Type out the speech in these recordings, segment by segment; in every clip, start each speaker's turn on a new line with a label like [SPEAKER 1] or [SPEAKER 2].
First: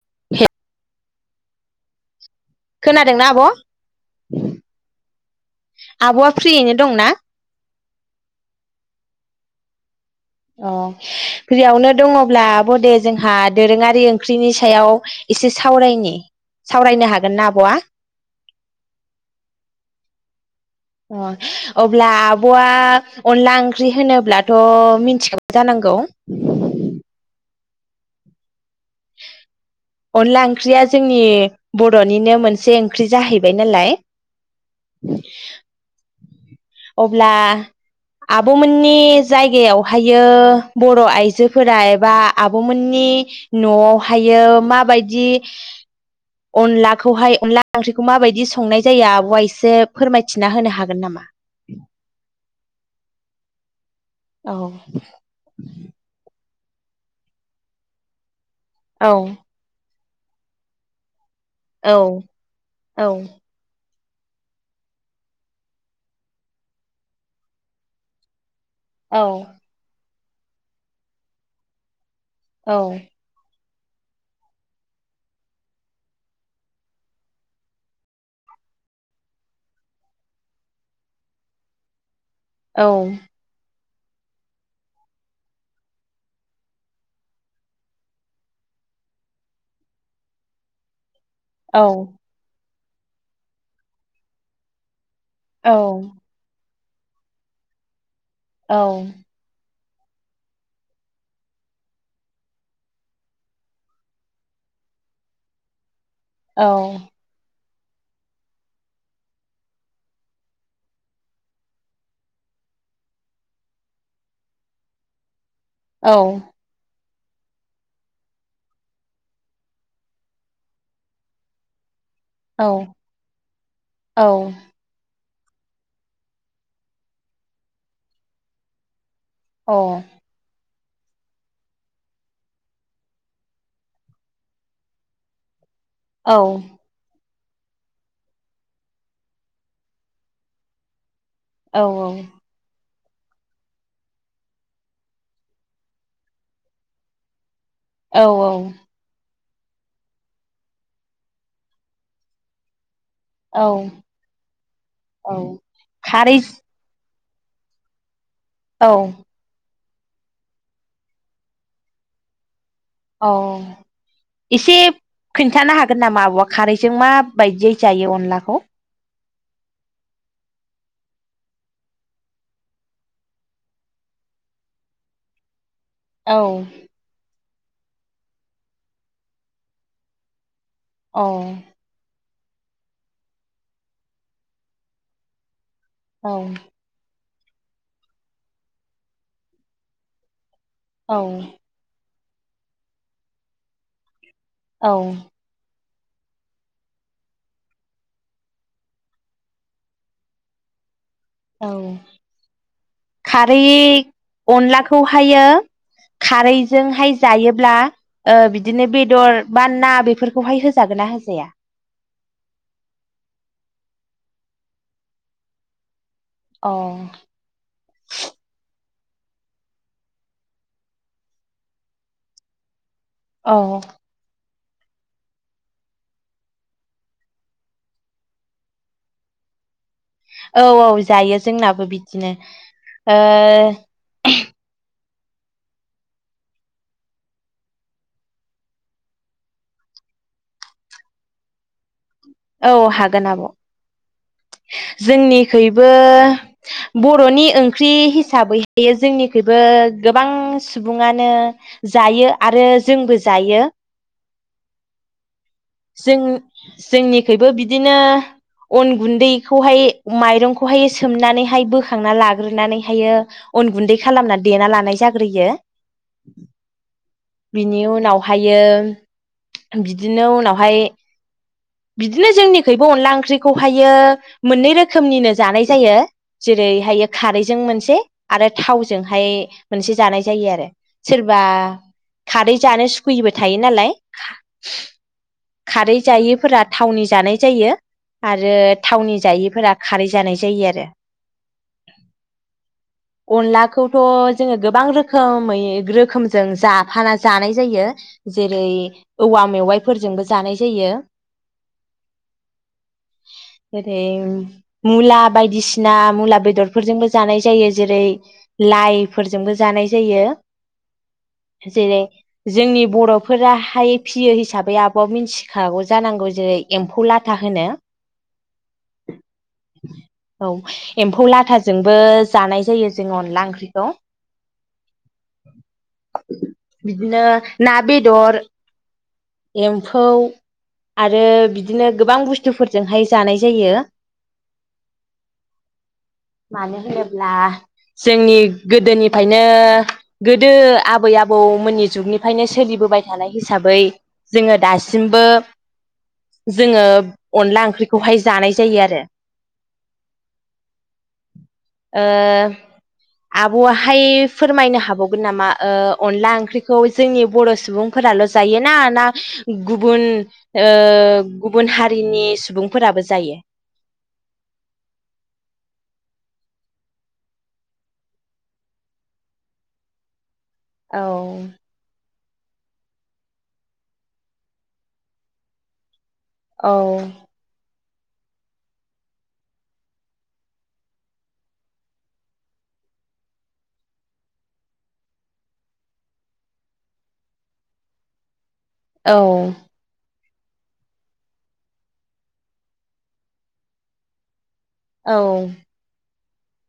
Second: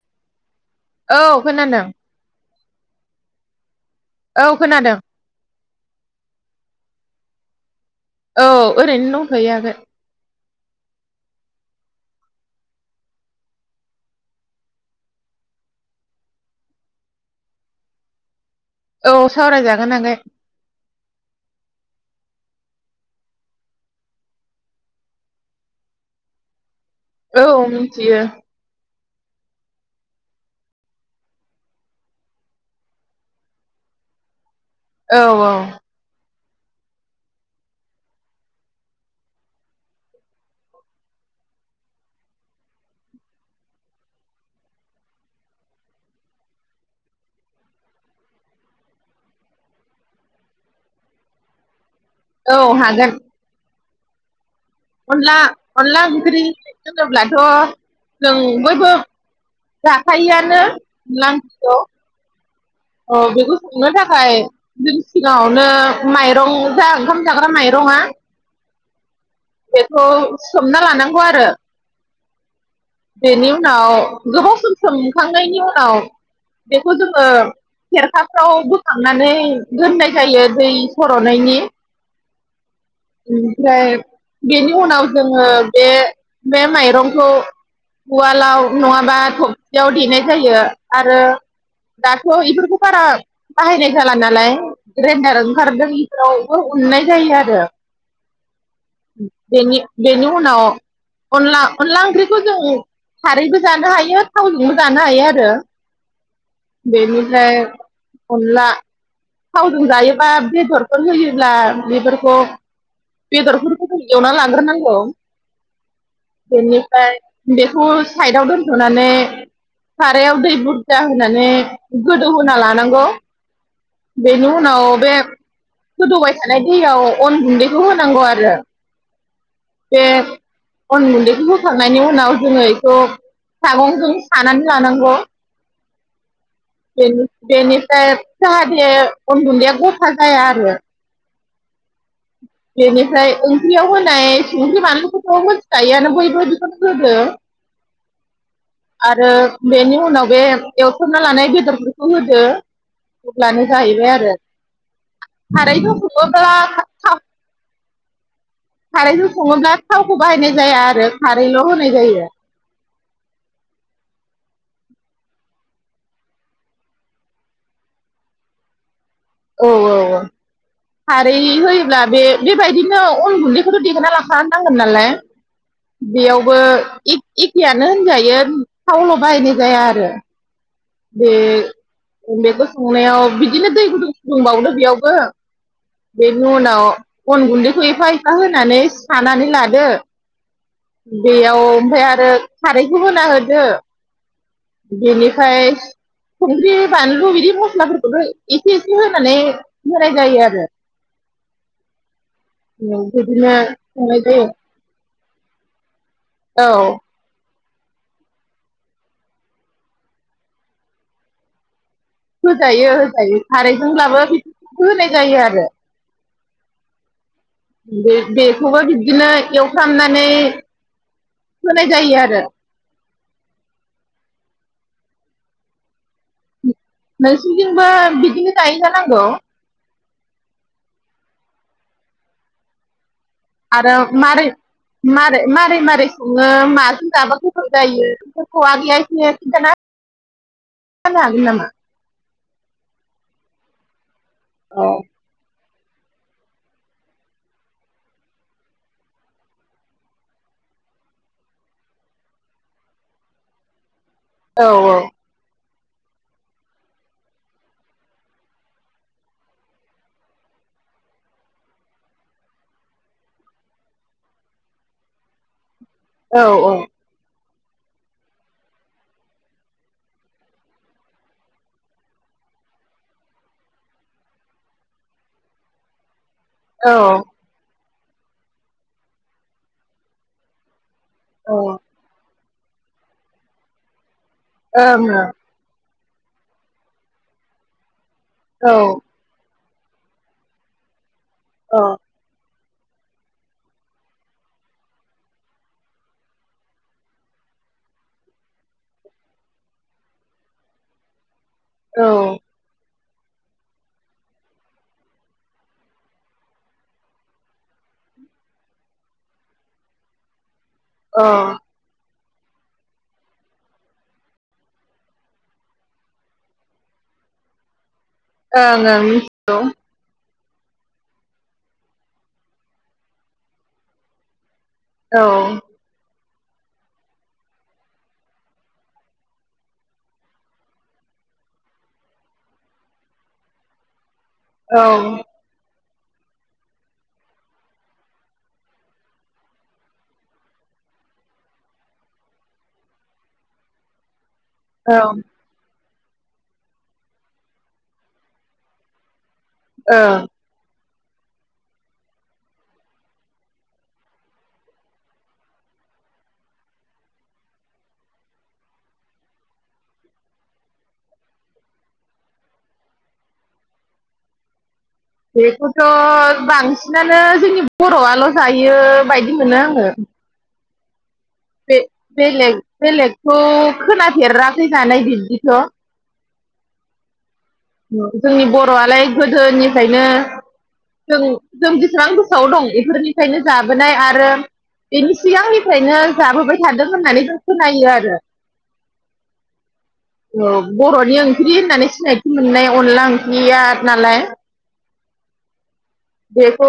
[SPEAKER 1] [unintelligible]
[SPEAKER 2] औ खोनादों।
[SPEAKER 1] खोनादोंना आब'?
[SPEAKER 2] औ खोनादों।
[SPEAKER 1] आब'आ फ्रियैनो दंना?
[SPEAKER 2] औ ओरैनो दंथ'यो आगै।
[SPEAKER 1] अ फ्रियावनो दङब्ला आब' दे जोंहा दोरोङारि ओंख्रिनि सायाव एसे सावरायनि सावरायनो हागोन ना आब'आ?
[SPEAKER 2] औ सावरायजागोन आगै।
[SPEAKER 1] अ अब्ला आब'आ अनला ओंख्रि होनोब्लाथ' मिन्थिखाबाय जानांगौ।
[SPEAKER 2] औ मोन्थियो।
[SPEAKER 1] अनला ओंख्रिया जोंनि बर'निनो मोनसे ओंख्रि जाहैबाय नालाय।
[SPEAKER 2] औ औ।
[SPEAKER 1] अब्ला आब'मोननि जायगायावहायो बर' आइजोफोरा एबा आब'मोननि न'आवहायो माबायदि अनलाखौहाय अनला ओंख्रिखौ माबायदि संनाय जायो आब'आ एसे फोरमायथिना होनो हागोन नामा?
[SPEAKER 2] औ हागोन।
[SPEAKER 1] औ
[SPEAKER 2] अनला अनला ओंख्रि होनोब्लाथ' जों बयबो
[SPEAKER 1] औ
[SPEAKER 2] जा थायोआनो लां
[SPEAKER 1] औ
[SPEAKER 2] [unintelligible] औ बेखौ संनो थाख नाथाय जों सिगाङावनो माइरं जा ओंखाम जाग्रा माइरङा।
[SPEAKER 1] औ।
[SPEAKER 2] बेखौ सोमना लानांगौ आरो।
[SPEAKER 1] औ।
[SPEAKER 2] बेनि उनाव गोबाव सम सोमखांनायनि उनाव बेखौ जोङो खेरखाफ्राव बोखांनानै दोननाय जायो दै सर'नायनि।
[SPEAKER 1] औ
[SPEAKER 2] ओमफाय। बेनि उनाव जोङो बे बे माइरंखौ उवालाव नङाबा थबसियाव देनाय जायो आरो
[SPEAKER 1] औ
[SPEAKER 2] दाथ' इफोरखो बारा बाहायनाय जाला नालाय रेनदार
[SPEAKER 1] औ
[SPEAKER 2] ओंखारदों इफोरावबो उननाय जायो आरो।
[SPEAKER 1] औ
[SPEAKER 2] जेनि बेनि उनाव अनला अनला ओंख्रि खौ जों खारैबो जानो हायो थावजोंबो जानो हायो आरो
[SPEAKER 1] अ औ
[SPEAKER 2] बेनिफ्राय अनला थावजों जायोबा बेदरफोर होयोब्ला बेफोरखौ बेदरफोरखौ जों एवना लाग्रोनांगौ बेनिफाय बेखौ साइडआव दोनथ'नानै सारायाव दै बुदजा हो होनानै गोदौ होना लानांगौ बेनि उनाव बे गोदौबाय थानाय दैयाव अन गुन्दैखौ होनांगौ आरो। जे अन गुन्दैखौ होखांनायनि उनाव जोङो इखौ सागंजों सानानै लानांगौ
[SPEAKER 1] औ
[SPEAKER 2] बेनिफ्राय जाहाथे अन गुन्दैया गथा जाया आरो
[SPEAKER 1] औ औ
[SPEAKER 2] बेनिफ्राय ओंख्रियाव होनाय संख्रि बानलुखौथ' मोनथिखायोआनो बयबो बिखौनो होदो।
[SPEAKER 1] औ औ
[SPEAKER 2] आरो बेनि उनाव बे एवथ'ना लानाय बेदरफोरखौ होदो
[SPEAKER 1] औ
[SPEAKER 2] अब्लानो जाहैबाय आरो
[SPEAKER 1] औ
[SPEAKER 2] खारै थावखौबो
[SPEAKER 1] खारै
[SPEAKER 2] बारा
[SPEAKER 1] औ
[SPEAKER 2] खारैखो सङोब्ला थावखौ बाहायनाय जाया आरो खारैल' होनाय जायो।
[SPEAKER 1] औ एसे खोन्थानो हागोन नामा आब'आ खारैजों माबायदियै जायो अनलाखौ
[SPEAKER 2] औ औ औ खारै होयोब्ला बे बेबायदिनो अन गुन्दैखौथ' देना लाखा नांगोन नालाय
[SPEAKER 1] औ
[SPEAKER 2] बेयावबो ए एखेयानो होनजायो थावल' बाहायनाय जाया आरो।
[SPEAKER 1] औ
[SPEAKER 2] बे बेखौ संनायाव बिदिनो दै गुदुं फुदुंबावदो बेयावबो
[SPEAKER 1] औ
[SPEAKER 2] बेनु उनाव अन गुन्दैखौ एफा एफा होनानै सानानै लादो
[SPEAKER 1] औ
[SPEAKER 2] बेयाव ओमफाय आंथ दोथ खारैखौ होना होदो बेनिफाय संख्रि बानलु बिदि मस्लाफोरखौबो एसे एसे होनानै होनाय जायो आरो
[SPEAKER 1] औ
[SPEAKER 2] बिदिनो
[SPEAKER 1] खारै
[SPEAKER 2] संनाय जायो
[SPEAKER 1] अनलाखौहायो
[SPEAKER 2] औ
[SPEAKER 1] खारैजोंहाय जायो ब्ला ओ बिदिनो बेदर बा ना बेफोरखौहाय होजागोन ना होजाया?
[SPEAKER 2] होजायो होजायो खारैजोंल्बाबो बिब होनाय जायो आरो
[SPEAKER 1] अ
[SPEAKER 2] बे बेख'बो दिदि बिदिनो एवफ्रामनानै होनाय जायो आरो
[SPEAKER 1] अ
[SPEAKER 2] नोंसिनदिनबो बिदिनो जायो जानांगौ।
[SPEAKER 1] औ औ जायो जोंनाबो बिदिनो। ओ।
[SPEAKER 2] आरो मारै मारै मारोरै मारोरै सङो माजों जाबा गोथौ जायो फोरखौ आगैया एसे खिथाना जानो हागोन नामा?
[SPEAKER 1] औ हागोन आब'।
[SPEAKER 2] औ
[SPEAKER 1] जोंनि खैबो बर'नि ओंख्रि हिसाबै जोंनिखैबो गोबां सुबुङानो जायो आरो जोंबो जायो।
[SPEAKER 2] औ औ
[SPEAKER 1] जों-जोंनिखबो बिदिनो अन गुन्दैखौहाय माइरंखौहाय सोमनानैहाय बोखांना लाग्रोनानैहाय अन गुन्दै खालामना देना लानाय जाग्रोयो
[SPEAKER 2] औ औ।
[SPEAKER 1] बिनि उनावहायो बिदिनो उनावहाय बिदिनो जोंनिखबो अनला ओंख्रिखौहायो मोननै रोखोमनिनो जानाय जायो।
[SPEAKER 2] औ
[SPEAKER 1] जेरैहायो खारैजों मोनसे आरो थावजोंहाय मोनसे जानाय जायो आरो सोरबा
[SPEAKER 2] औ ओं
[SPEAKER 1] खारै जानो सुखुयिबो थायो नालाय
[SPEAKER 2] ओं ओ
[SPEAKER 1] खारै जायैफोरा थावनि जानाय जायो। आरो
[SPEAKER 2] औ
[SPEAKER 1] थावनि जायैफोरा खारै जानाय जायो आरो
[SPEAKER 2] अ
[SPEAKER 1] अनलाखौथ' जोङो गोबां रोखोमै रोखोमजों जा हाना जानाय जायो जेरै औवा मेवाइफोरजोंबो जानाय जायो।
[SPEAKER 2] औ
[SPEAKER 1] जेरै मुला बायदिसिना मुला बेदरफोरजोंबो जानाय जायो जेरै लाइफोरजोंबो जानाय जायो। जेरै जोंनि बर'फोराहाय फियो हिसाबै आब'आ मिथिखागौ जानांगौ जेरै एम्फौ लाथा होनो।
[SPEAKER 2] ओं ओं मिथिगौ।
[SPEAKER 1] औ एम्फौ लाथाजोंबो जानाय जायो जोङो अनला ओंख्रिखौ।
[SPEAKER 2] औ
[SPEAKER 1] बिदिनो ना बेदर एम्फौ आरो बिदिनो गोबां बुस्थुफोरजोंहाय जानाय जायो।
[SPEAKER 2] औ
[SPEAKER 1] मानो होनोब्ला जोंनि गोदोनिफायनो गोदो आबै-आबौमोननि जुगनिफ्रायनो सोलिबोबाय थानाय हिसाबै जोङो
[SPEAKER 2] औ
[SPEAKER 1] दासिमबो जोंङो अनला ओंख्रिखौहाय जानाय जायो आरो।
[SPEAKER 2] ओ
[SPEAKER 1] ओ आब'आहाय फोरमायनो हाबावगोन नामा अनला ओंख्रिखौ जोंनि बर' सुबुंफोराल' जाय ना ना गुबुन ओ गुबुन हारिनि सुबुंफोराबो जायो?
[SPEAKER 2] बेखौथ' बांसिनानो जोंनि बर'आल' जायो बायदि मोनो आङो।
[SPEAKER 1] औ
[SPEAKER 2] बे बेलेग बेलेग खौ खोनाफेराखै जानाय बिब्दिथ'
[SPEAKER 1] औ
[SPEAKER 2] होनबाबो जोंनि बर'आलाय गोदोनिफ्रायनो जों जों बेसेबां गोसोआव दं बेफोरनिफ्रायनो जाबोनाय आरो बेनि सिगांनिफ्रायनो जाबोबाय थादों होननानै जों खोनायो आरो।
[SPEAKER 1] औ
[SPEAKER 2] औ बर'नि ओंख्रि होननानै सिनायथि मोननाय अनला ओंख्रिया नालाय
[SPEAKER 1] औ
[SPEAKER 2] बेखौ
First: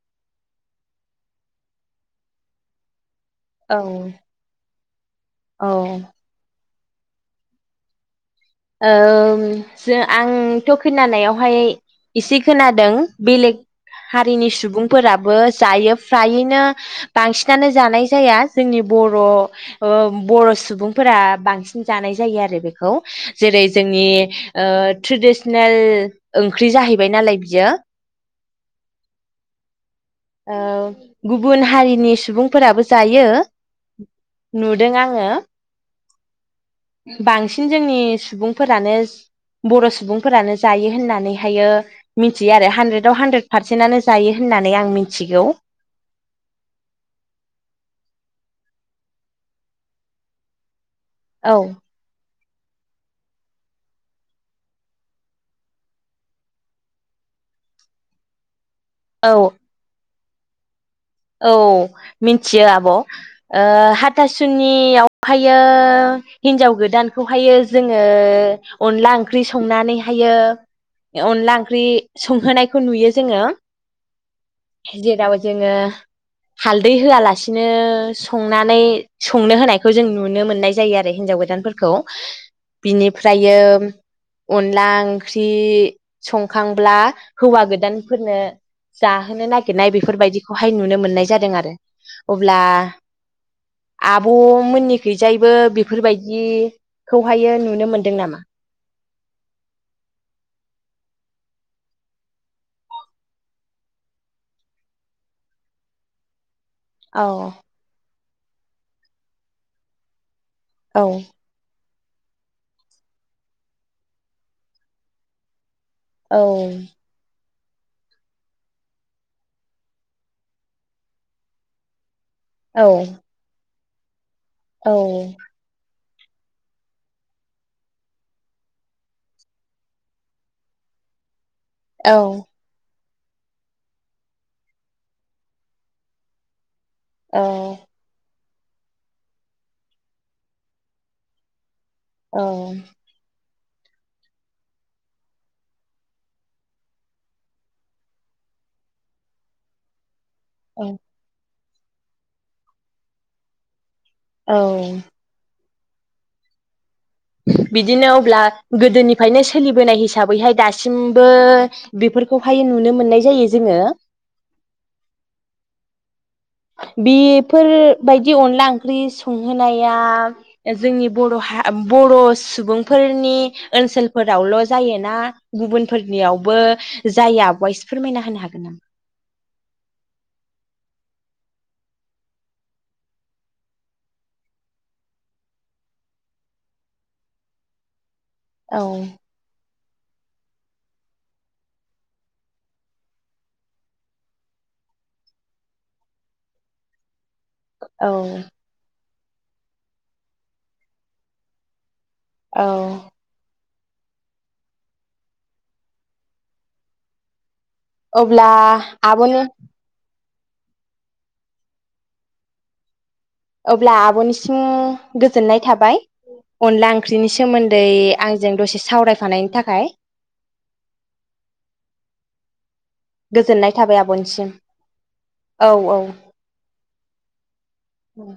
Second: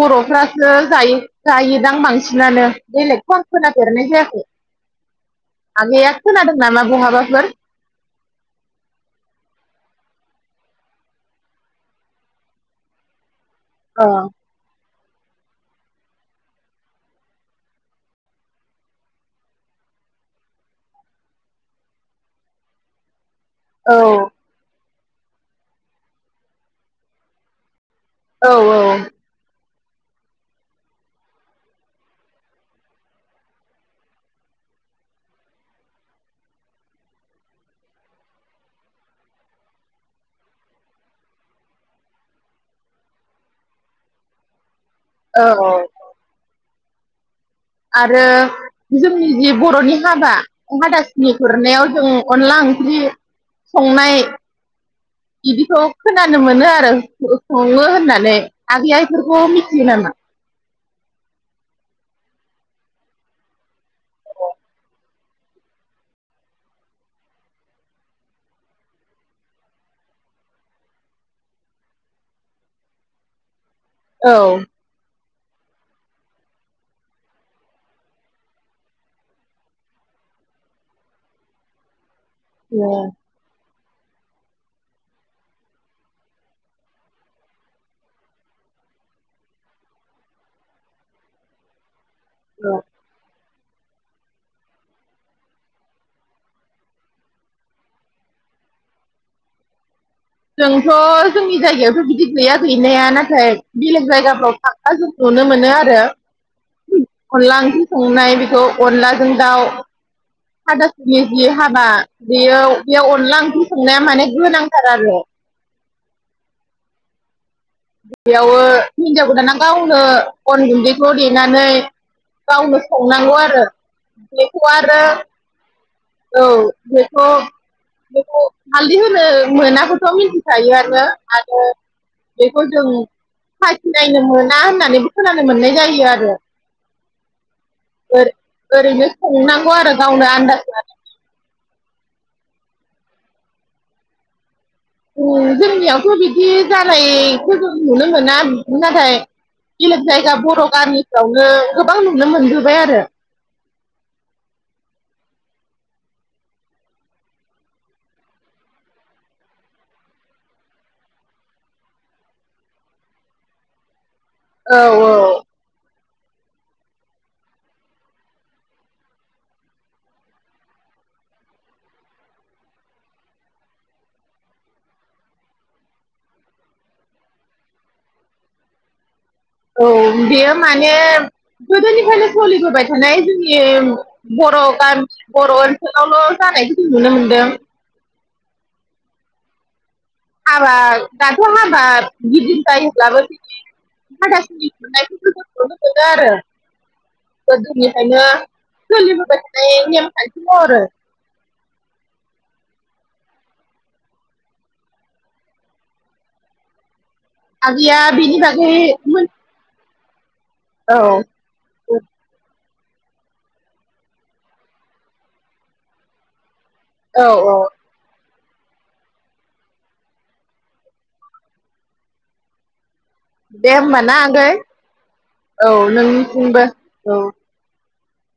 [SPEAKER 2] बर'फ्रासो जायो जायोदां बांसिनानो बेलेग खौ
[SPEAKER 1] औ
[SPEAKER 2] खोनाफेरनाय जायाखै।
[SPEAKER 1] औ
[SPEAKER 2] आगैआ खोनादों नामा बहाबाफोर?
[SPEAKER 1] ओम आंथ' खोनानायावहाय एसे खोनादों बेलेग
[SPEAKER 2] अ
[SPEAKER 1] हारिनि सुबुं‌ फोराबो जायो फ्रायैनो बांसिनानो जानाय जाया जोंनि बर' ओ बर' सुबुंफोरा बांसिन जानाय जायो आरो बेखौ। जेरै
[SPEAKER 2] औ
[SPEAKER 1] जोंनि ओ ट्रेडिसनेल ओंख्रि जाहैबाय नालाय बियो
[SPEAKER 2] औ औ
[SPEAKER 1] ओ गुबुन हारिनि सुबुंफोराबो जायो नुदों आङो बांसिन जोंनि सुबुंफोरानो बर' सुबुंफोरानो जायो होननानैहायो मिथियो आरो हानद्रेदआव हानद्रेद पारसेन्टनानो जायो होननानै नानै आं
[SPEAKER 2] औ
[SPEAKER 1] मिथिगौ।
[SPEAKER 2] आरो जोंनि जि बर'नि हाबा अहा दासिम‌ नुहोर
[SPEAKER 1] औ
[SPEAKER 2] नायाव जों अनला ओंख्रि संनाय बिदिखौ खोनानो मोनो आरो सो सङो होननानै आगैआ
[SPEAKER 1] औ
[SPEAKER 2] इफोरखौ मिथियो नामा?
[SPEAKER 1] औ मिथियो आब' ओ हाथासुनियावहायो हिन्जाव गोदानखौहायो जोङो अनला ओंख्रि संनानैहायो अनला ओंख्रि संहोनायखौ नुयो जोङो
[SPEAKER 2] औ
[SPEAKER 1] जेराव जोङो हालदै होआलासिनो संनानै संनो होनायखौ जों नुनो मोननाय जायो आरो हिनजाव गोदानफोरखौ बिनिफ्रायो अनला ओंख्रि संखांब्ला हौवा गोदानफोरनो जाहोनो नागिरनाय बेफोरबायदिखौहाय नु नो मोननाय जादों आरो। अब्ला आब'मोननिखैजायबो बेफोरबायदिखौहायो नुनो मोनदों नामा?
[SPEAKER 2] जोंथ' जोंनि जायगायावथ' बिदि गैया गैनाया नाथाय बेलेग जायगाफ्राव थांबा जों नुनो मोनो आरो। उ
[SPEAKER 1] औ
[SPEAKER 2] अनला ओंख्रि संनाय बि खौ अनलाजों दाउ।
[SPEAKER 1] औ
[SPEAKER 2] हाथासुनि जि हाबा बेयो बेयाव अनला ओंख्रि संनाया माने गोनांथार आरो।
[SPEAKER 1] औ
[SPEAKER 2] बेयावो हिनजाव गोदाना गावनो अन गुन्दैखौ देनानै गावनो
[SPEAKER 1] औ
[SPEAKER 2] संनांगौ आरो बेखौ
[SPEAKER 1] औ
[SPEAKER 2] आरो औ बेखौ बेखौ हालदै होनो मोनाखौथ' मिथिखायो आरो। ओ बेखौ जों साखिनायनो मोना होननानैबो खोनानो मोननाय जायो आरो।
[SPEAKER 1] औ
[SPEAKER 2] ओरैनो सोंनांगौ आरो गावनो आन्दाज लानानै
[SPEAKER 1] औ
[SPEAKER 2] उ जोंनियावथ' बिदि जानायखौ जों नुनो मोना नाथाय बेलेक जाय जा बर'
[SPEAKER 1] औ
[SPEAKER 2] गामिफ्रावनो गोबां नुनो मोनबोबाय आरो।
[SPEAKER 1] औ बिदिनो अब्ला गोदोनिफ्रायनो सोलिबोनाय हिसाबैहाय दासिमबो बेफोरखौहाय नुनो मोननाय जायो जोङो।
[SPEAKER 2] औ औ
[SPEAKER 1] बेफोर बायदि अनला ओंख्रि संहोनाया जोंनि बर' हा बर' सुबुंफोरनि ओनसोलफोरावल जायोना गुबुनफोरनियावबो जायो आब'आ इसे फोरमायना होनो हागोन
[SPEAKER 2] औ बेयो माने गोदोनिफ्रायनो सलिबोबाय थानाय जोंनि बर' गाम बर' ओनसोलावल' जानायखौ नुनो मोनदों।
[SPEAKER 1] औ
[SPEAKER 2] हाबा दाथ' हाबा गिदिर जायोब्लाबो बिदि हाथासुनि खुरनायखौ नुनो मोनो आरो। गोदोनिफ्रायनो
[SPEAKER 1] औ
[SPEAKER 2] सोलिबोद मोननाय नेमखान्थि महरै।
[SPEAKER 1] औ
[SPEAKER 2] आगैया बिनि
[SPEAKER 1] अब्ला
[SPEAKER 2] बागै मोन
[SPEAKER 1] आब'नो
[SPEAKER 2] औ
[SPEAKER 1] अब्ला आब'निसिम गोजोननाय थाबाय। अनला
[SPEAKER 2] औ
[SPEAKER 1] ओंख्रिनि
[SPEAKER 2] औ
[SPEAKER 1] सोमोन्दै आंजों दसे सावरायफानायनि थाखाय।
[SPEAKER 2] दे
[SPEAKER 1] गोजोननाय थाबाय
[SPEAKER 2] होमबा ना
[SPEAKER 1] आब'निसिम
[SPEAKER 2] आगै औ नोंबो औ।
[SPEAKER 1] औ।